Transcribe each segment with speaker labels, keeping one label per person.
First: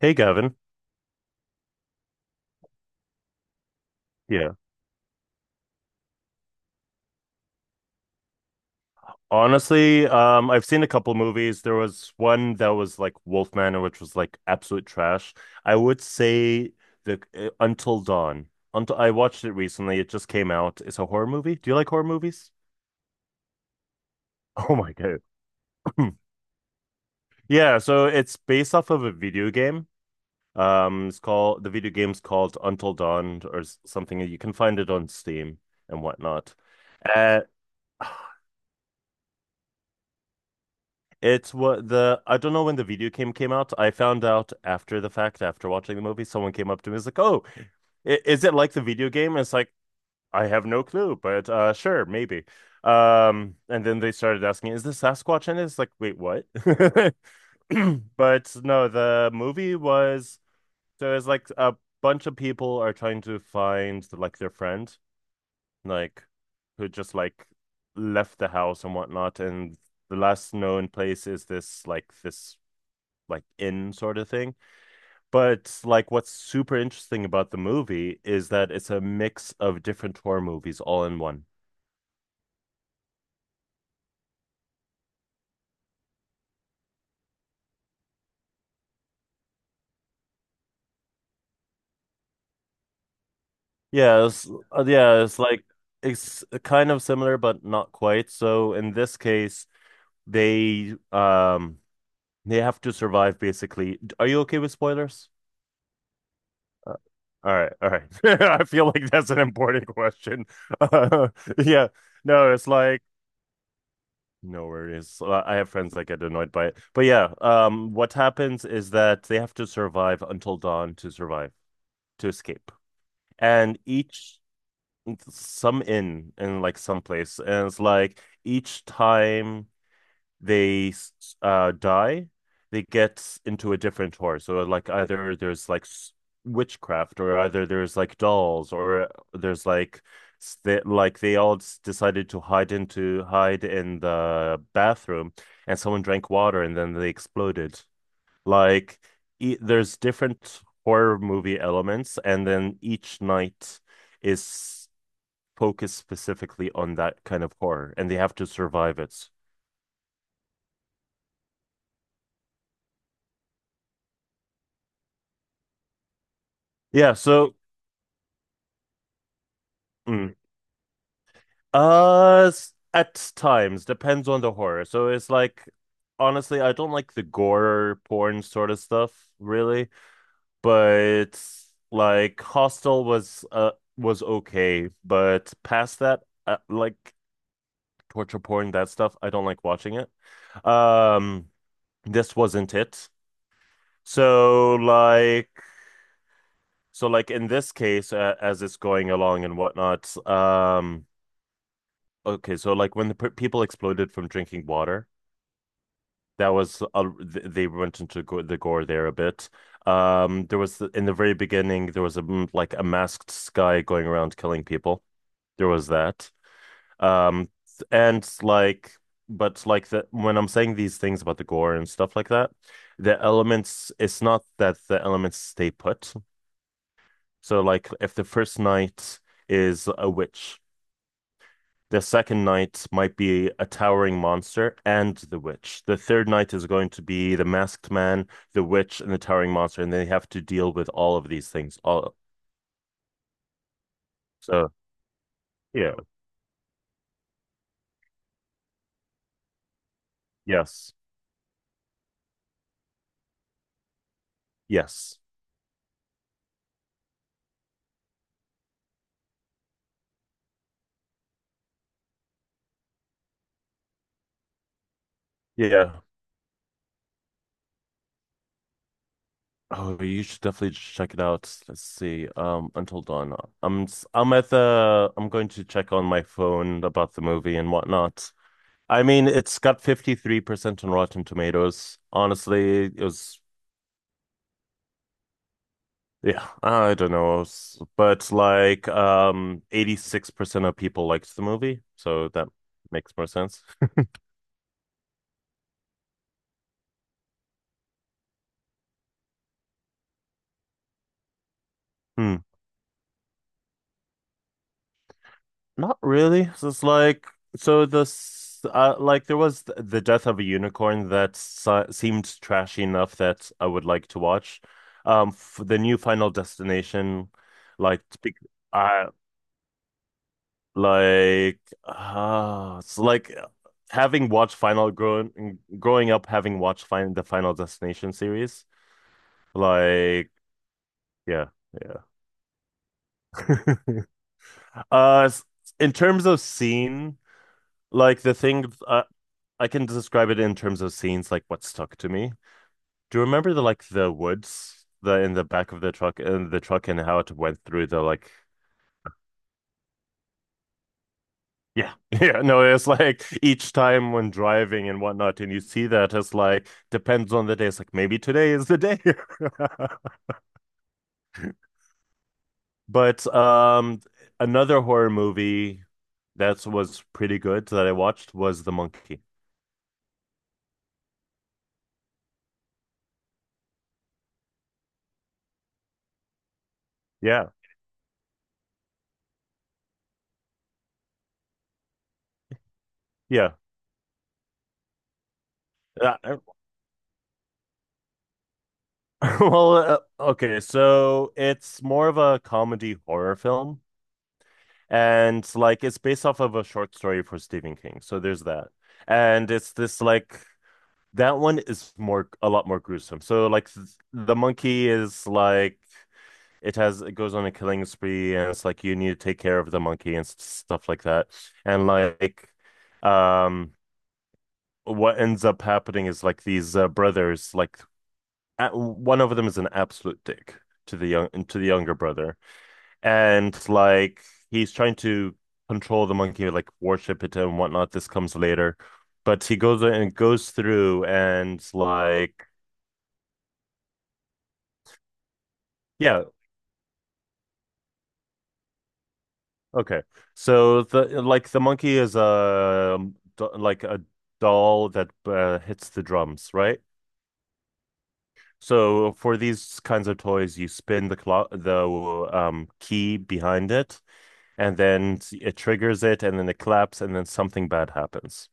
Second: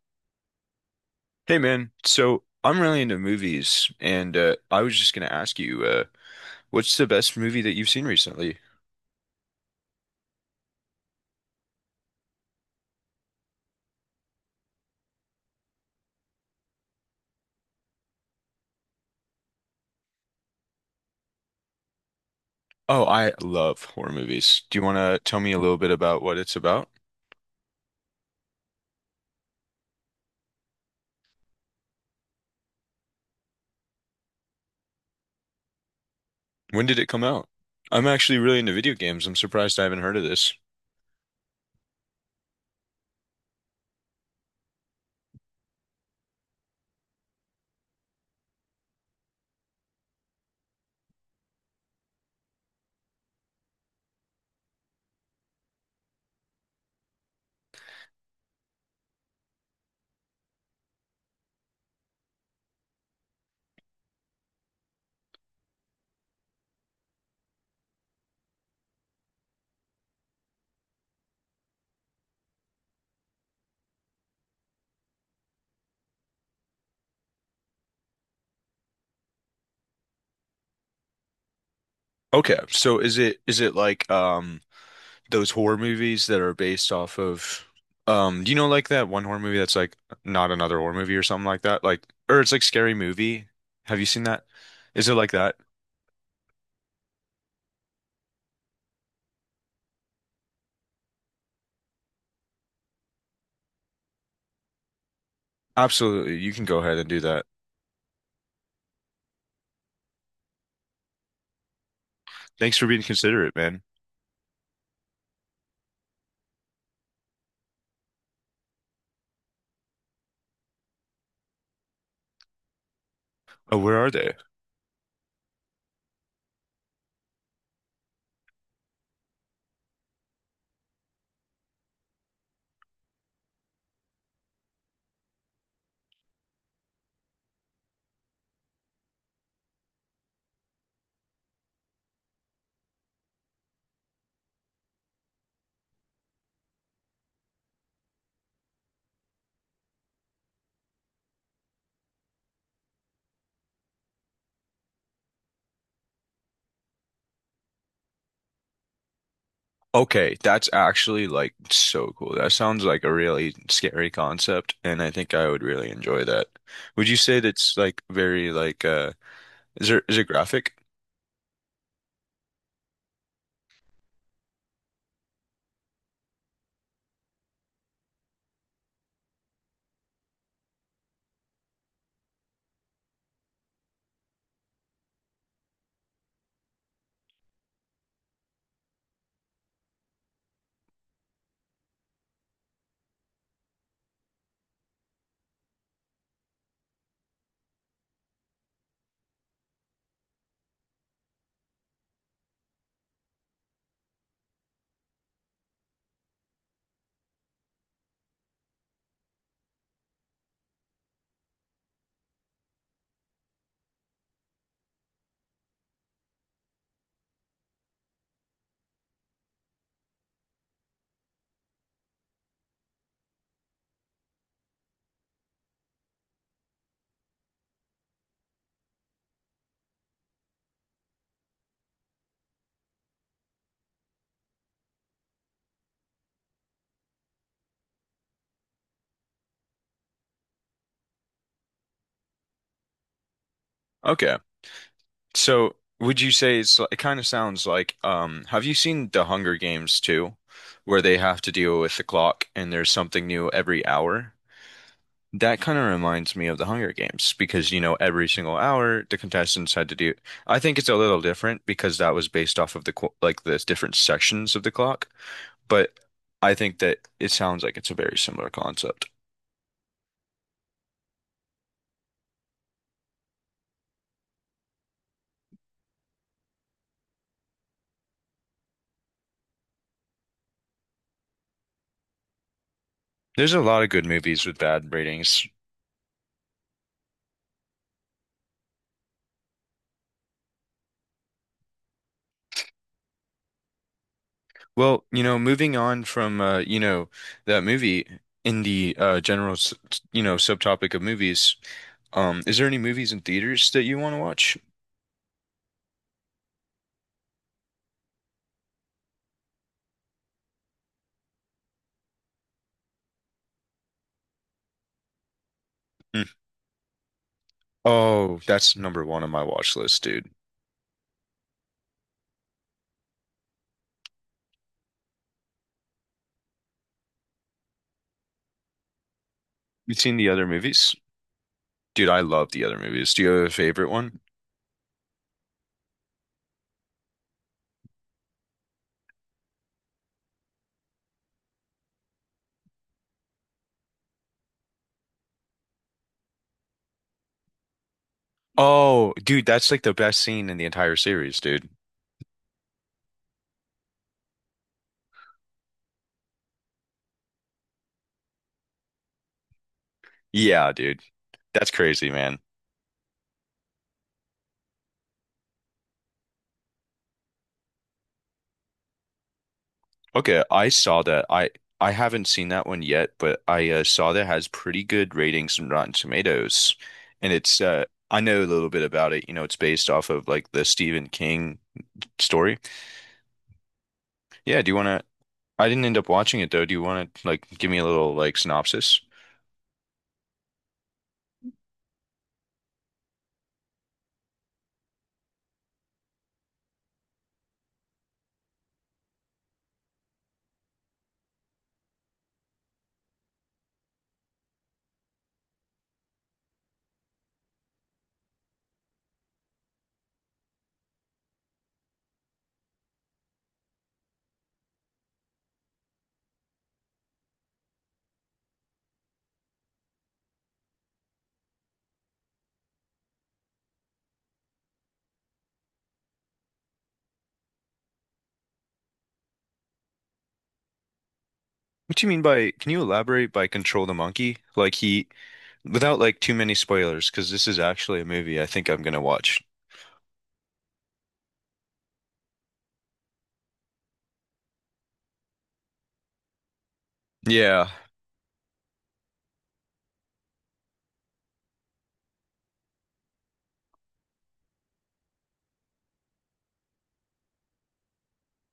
Speaker 1: Hey, Gavin.
Speaker 2: Hey man, so I'm really into movies, and
Speaker 1: Yeah.
Speaker 2: I was just gonna ask you, what's the best movie that you've seen recently?
Speaker 1: Honestly, I've seen a couple movies. There was one that was like Wolfman, which was like absolute trash. I would say the Until Dawn. Until I watched it recently. It just came out. It's a horror movie. Do you like horror movies?
Speaker 2: Oh, I love horror movies.
Speaker 1: Oh
Speaker 2: Do you
Speaker 1: my
Speaker 2: wanna
Speaker 1: God.
Speaker 2: tell me a little bit about what it's about?
Speaker 1: Yeah, so it's based off of a video game. It's called the video game's called Until Dawn or something. You can find it on Steam and whatnot.
Speaker 2: When did it come
Speaker 1: Uh,
Speaker 2: out? I'm actually really into video games. I'm surprised I haven't heard of this.
Speaker 1: It's what the I don't know when the video game came out. I found out after the fact, after watching the movie, someone came up to me and was like, "Oh, is it like the video game?" And it's like, I have no clue, but sure, maybe. And then they started asking, "Is the Sasquatch in it?" It's like, "Wait, what?" But no, the movie was so it's like a bunch of people are trying to find like their friend, like who just like left the house and whatnot, and the last known place is this like in sort of thing. But like what's super interesting about the movie is that it's a mix of different horror movies all in one.
Speaker 2: Okay, so is it like those horror movies that are based off of do you know like that one horror movie that's like not another horror movie or something like that? Like or it's like Scary Movie. Have you seen
Speaker 1: Yeah,
Speaker 2: that?
Speaker 1: it's, uh,
Speaker 2: Is it
Speaker 1: yeah,
Speaker 2: like
Speaker 1: it's
Speaker 2: that?
Speaker 1: like it's kind of similar but not quite. So in this case, they um they have to survive basically. Are you okay with spoilers?
Speaker 2: Absolutely. You can go
Speaker 1: Uh,
Speaker 2: ahead and do that.
Speaker 1: All right, all right. I feel like that's an important question. Uh, yeah. No, it's
Speaker 2: Thanks for being
Speaker 1: like
Speaker 2: considerate, man.
Speaker 1: no worries. So I have friends that get annoyed by it. But yeah, what happens is that they have to survive until dawn to survive, to escape. And
Speaker 2: Oh, where are they?
Speaker 1: each some inn in like some place, and it's like each time they die, they get into a different horror. So like either there's like witchcraft, or either there's like dolls, or there's like s- they, like they all s- decided to hide into hide in the bathroom, and someone drank water, and then they exploded. Like e there's different horror movie elements, and then each night is focused specifically on that kind of horror, and they have to survive it.
Speaker 2: Okay, that's actually like so cool. That sounds like a really scary concept, and I think I would really enjoy that. Would
Speaker 1: Yeah,
Speaker 2: you say
Speaker 1: so.
Speaker 2: that's like very like is it
Speaker 1: Mm.
Speaker 2: graphic?
Speaker 1: At times, depends on the horror. So it's like, honestly, I don't like the gore porn sort of stuff, really. But like, Hostel was okay, but past that, like torture porn, that stuff, I don't like watching it. Um, this wasn't it. So like, so like in this case, as it's going along and whatnot, okay, so like when the p people exploded from drinking water. That was they went into go the gore there a bit. There was in the very beginning there was a like a masked guy going around killing people. There was that. Um, and like, but like the when I'm saying these things about the gore and stuff like that, the elements it's not that the elements stay put. So like if the first night is a witch. The second knight might be a towering monster and the witch. The third knight is going to be the masked man, the witch, and the towering monster, and they have to deal with all of these things. All
Speaker 2: Okay.
Speaker 1: so
Speaker 2: So,
Speaker 1: yeah,
Speaker 2: would you say it's like, it kind of sounds like have you seen The Hunger Games too,
Speaker 1: yes,
Speaker 2: where they have to deal with the clock and there's something new every hour?
Speaker 1: yes,
Speaker 2: That kind of reminds me of the Hunger Games because, you know, every single hour the contestants had to do. I think it's a little different because that was based off of the like the different sections of the clock, but
Speaker 1: yeah.
Speaker 2: I think that it sounds like it's a very similar concept.
Speaker 1: Oh, you should definitely check it out. Let's see. Until Dawn. I'm i I'm at the. I'm going to check on my phone about the movie and whatnot. I mean, it's got 53% on Rotten Tomatoes. Honestly, it was
Speaker 2: There's a lot of good movies with bad ratings.
Speaker 1: yeah, I don't know. But like 86% of people liked the movie, so that makes more sense.
Speaker 2: Well, you know, moving on from you know, that movie in the general, you know, subtopic of movies,
Speaker 1: Hmm.
Speaker 2: is there any movies in theaters that you want to watch?
Speaker 1: Not really. So it's like so this like there was the death of a unicorn that si seemed trashy enough that I would like to watch. F The new
Speaker 2: Mm.
Speaker 1: Final Destination like
Speaker 2: Oh, that's number
Speaker 1: I
Speaker 2: one on my watch list, dude.
Speaker 1: like ah it's like having watched Final growing growing up having watched fin the Final Destination series.
Speaker 2: You've seen the
Speaker 1: Like,
Speaker 2: other movies?
Speaker 1: yeah, yeah.
Speaker 2: Dude, I love the other movies. Do you have a favorite one?
Speaker 1: Uh, s- in terms of scene, like the thing, I can describe it in terms of scenes, like what stuck to me. Do you remember the like the woods, the in the back of the truck, in the truck, and how it went through the like,
Speaker 2: Oh, dude, that's like the best scene in the entire series, dude.
Speaker 1: yeah, yeah. No, it's like each time when driving and whatnot, and you see that it's like depends on the day. It's like maybe today is the day.
Speaker 2: Yeah, dude. That's crazy, man.
Speaker 1: But another horror movie that was pretty good that I watched was The Monkey.
Speaker 2: Okay, I saw that. I haven't seen that one yet, but I saw that has pretty good ratings on Rotten Tomatoes. And
Speaker 1: Yeah,
Speaker 2: it's I know a little bit about it. You know, it's based off of like the Stephen King story.
Speaker 1: yeah.
Speaker 2: Yeah, do you want to I didn't end up
Speaker 1: Uh,
Speaker 2: watching it though. Do you want to like give me a little like synopsis?
Speaker 1: well, okay, so it's more of a comedy horror film, and like it's based off of a short story for Stephen King. So there's that, and it's this like that one is more a lot more gruesome. So like the monkey is like it has it goes on a killing spree, and it's like you need to take care of the monkey and stuff like that, and like um. What ends up happening is like these brothers, like one of them is an absolute dick to the younger brother, and like he's trying to control the monkey, like worship it and whatnot. This comes later, but he goes and goes through and
Speaker 2: What do you mean
Speaker 1: like
Speaker 2: by, can you elaborate by control the monkey? Like he, without like
Speaker 1: yeah,
Speaker 2: too many spoilers, because this is actually a movie I think I'm gonna watch.
Speaker 1: okay. So the like the monkey is a like a doll that hits the drums, right?
Speaker 2: Yeah.
Speaker 1: So for these kinds of toys, you spin the clock, the key behind it and then it triggers it, and then it claps, and then something bad happens.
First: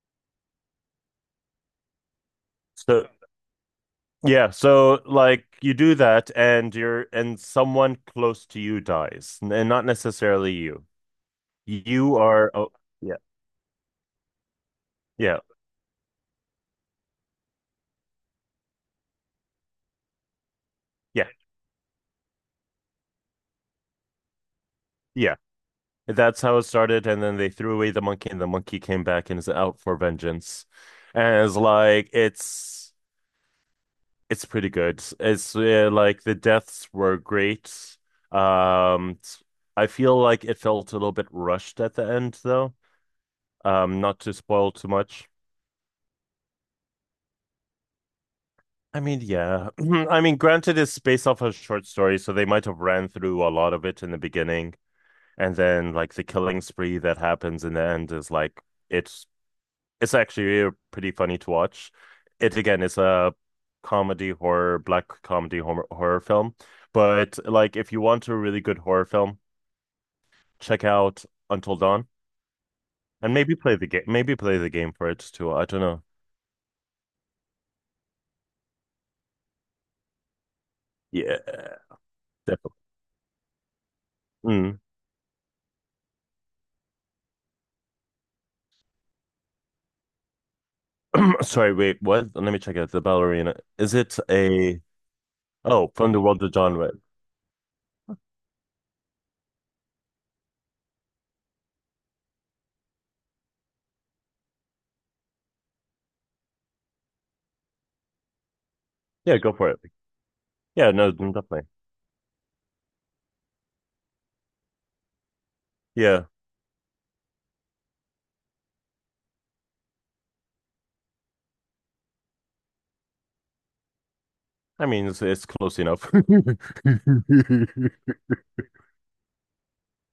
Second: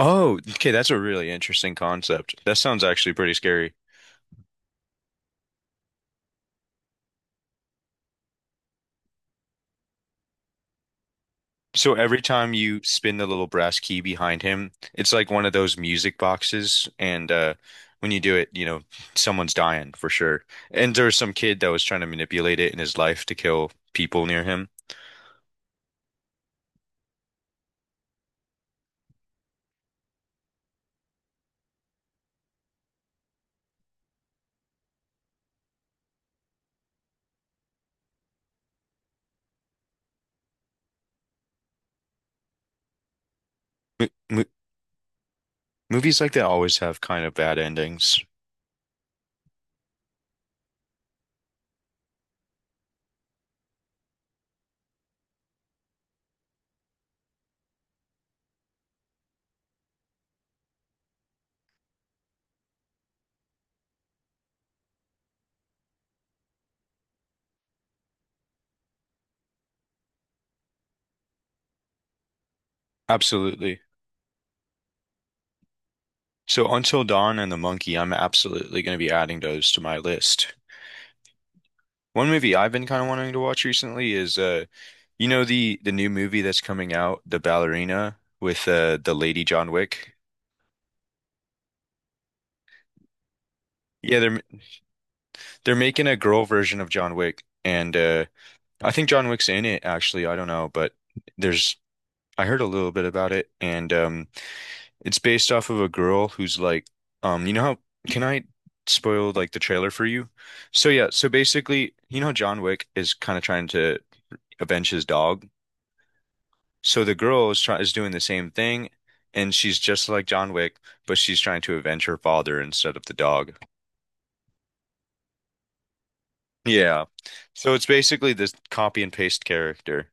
Speaker 2: Oh, okay, that's a really interesting concept. That sounds
Speaker 1: So
Speaker 2: actually pretty scary.
Speaker 1: yeah, so like you do that, and you're and someone close to you dies, and not necessarily you.
Speaker 2: So
Speaker 1: You
Speaker 2: every
Speaker 1: are
Speaker 2: time
Speaker 1: oh
Speaker 2: you
Speaker 1: yeah,
Speaker 2: spin the little brass key behind him, it's like
Speaker 1: yeah,
Speaker 2: one of those music boxes, and when you do it, you know, someone's dying for sure. And there was
Speaker 1: yeah,
Speaker 2: some kid that was trying to manipulate it in his life to kill people near him.
Speaker 1: yeah. That's how it started, and then they threw away the monkey, and the monkey came back and is out for vengeance, and it's like it's. It's pretty good. It's like the deaths were great. Um, I feel like it felt a little bit rushed at the end, though.
Speaker 2: Mo
Speaker 1: Not to
Speaker 2: mo
Speaker 1: spoil too much.
Speaker 2: Movies like that always have kind of bad endings.
Speaker 1: I mean, yeah. I mean, granted, it's based off a short story, so they might have ran through a lot of it in the beginning, and then like the killing spree that happens in the end is like it's It's actually pretty funny to watch. It again is a comedy horror, black comedy horror, horror film. But like, if you want a really good horror film, check out Until Dawn and maybe play
Speaker 2: Absolutely.
Speaker 1: the game. Maybe play the game for it too. I don't know.
Speaker 2: So Until Dawn and The Monkey, I'm absolutely going to be adding those to my list.
Speaker 1: Yeah,
Speaker 2: One movie I've
Speaker 1: definitely.
Speaker 2: been kind of wanting to watch recently is
Speaker 1: Mm.
Speaker 2: you know, the new movie that's coming out, The Ballerina with the lady John Wick.
Speaker 1: Sorry, wait, what? Let me check it. The ballerina. Is
Speaker 2: Yeah,
Speaker 1: it
Speaker 2: they're
Speaker 1: a
Speaker 2: they're
Speaker 1: oh
Speaker 2: making
Speaker 1: from
Speaker 2: a
Speaker 1: the world
Speaker 2: girl
Speaker 1: of John
Speaker 2: version of
Speaker 1: Wick?
Speaker 2: John Wick, and I think John Wick's in it actually, I don't know, but there's I heard a little bit about it, and it's based off of a girl who's like, you know how, can I spoil
Speaker 1: Yeah,
Speaker 2: like
Speaker 1: go
Speaker 2: the
Speaker 1: for it.
Speaker 2: trailer for you? So
Speaker 1: Yeah,
Speaker 2: yeah,
Speaker 1: no,
Speaker 2: so
Speaker 1: definitely.
Speaker 2: basically, you know, how John Wick is kind of trying to avenge his dog.
Speaker 1: Yeah,
Speaker 2: So the girl is doing the same thing, and she's just like John Wick, but she's trying to avenge her father instead of the dog.
Speaker 1: I mean it's close enough.
Speaker 2: Yeah. So it's basically this copy and paste character.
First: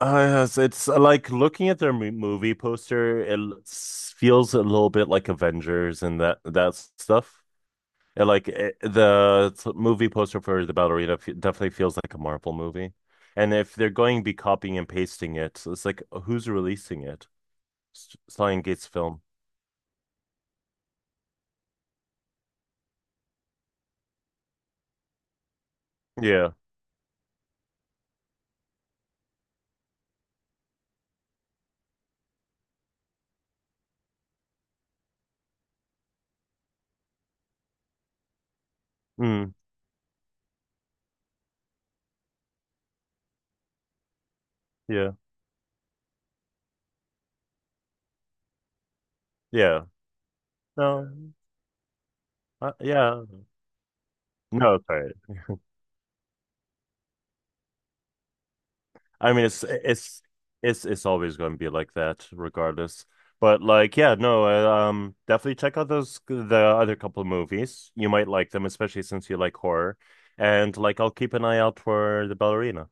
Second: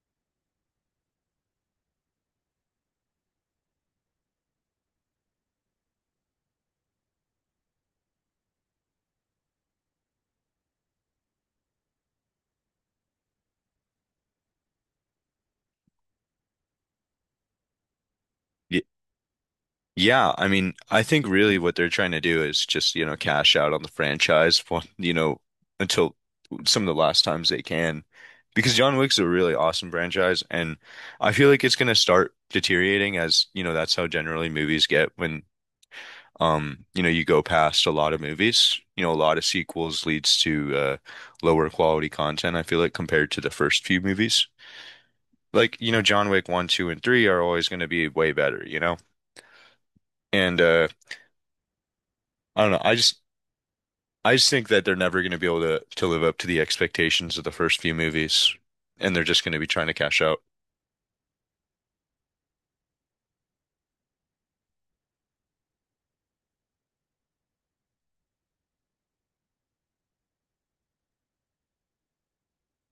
Speaker 1: Yes, it's like looking at their movie poster, it feels a little bit like Avengers and that stuff. And like it, the movie poster for the ballerina f definitely feels like a Marvel movie. And if they're going to be copying and pasting it, so it's like who's releasing it? Stan Gates film.
Speaker 2: Yeah, I mean, I think really what they're trying to do is just, you know, cash out on the franchise for, you know, until
Speaker 1: Yeah.
Speaker 2: some of the last times they can. Because John Wick's a really awesome franchise, and I feel like it's going to start deteriorating as, you know, that's how generally movies get when, you know, you go past a lot of movies. You know, a lot of
Speaker 1: Mm,
Speaker 2: sequels leads to lower quality content, I feel like, compared to the first few movies.
Speaker 1: yeah.
Speaker 2: Like, you know, John Wick 1, 2, and 3 are always going to be way better, you know?
Speaker 1: Yeah.
Speaker 2: And
Speaker 1: No.
Speaker 2: I don't know.
Speaker 1: Yeah.
Speaker 2: I just think
Speaker 1: No,
Speaker 2: that they're
Speaker 1: sorry.
Speaker 2: never going to be able to live up to the expectations of the first few movies, and they're
Speaker 1: I
Speaker 2: just
Speaker 1: mean,
Speaker 2: going to
Speaker 1: it's
Speaker 2: be trying to cash
Speaker 1: it's
Speaker 2: out.
Speaker 1: it's it's always going to be like that, regardless. But like, yeah, no, definitely check out those the other couple of movies. You might like them, especially since you like horror. And like, I'll keep an eye out for the ballerina.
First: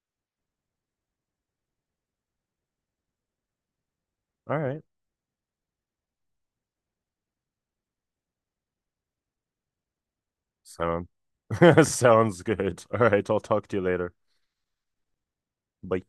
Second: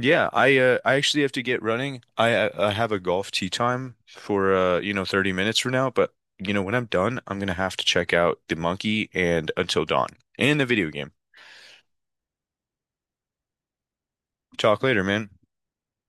Speaker 2: Yeah, I actually have to get running. I have a golf tee time for
Speaker 1: All right,
Speaker 2: you know 30 minutes from now, but you know when I'm done, I'm gonna have to check out The Monkey and Until Dawn and the video
Speaker 1: sound
Speaker 2: game.
Speaker 1: sounds good. All right, I'll talk to you later.
Speaker 2: Talk later, man.
Speaker 1: Bye.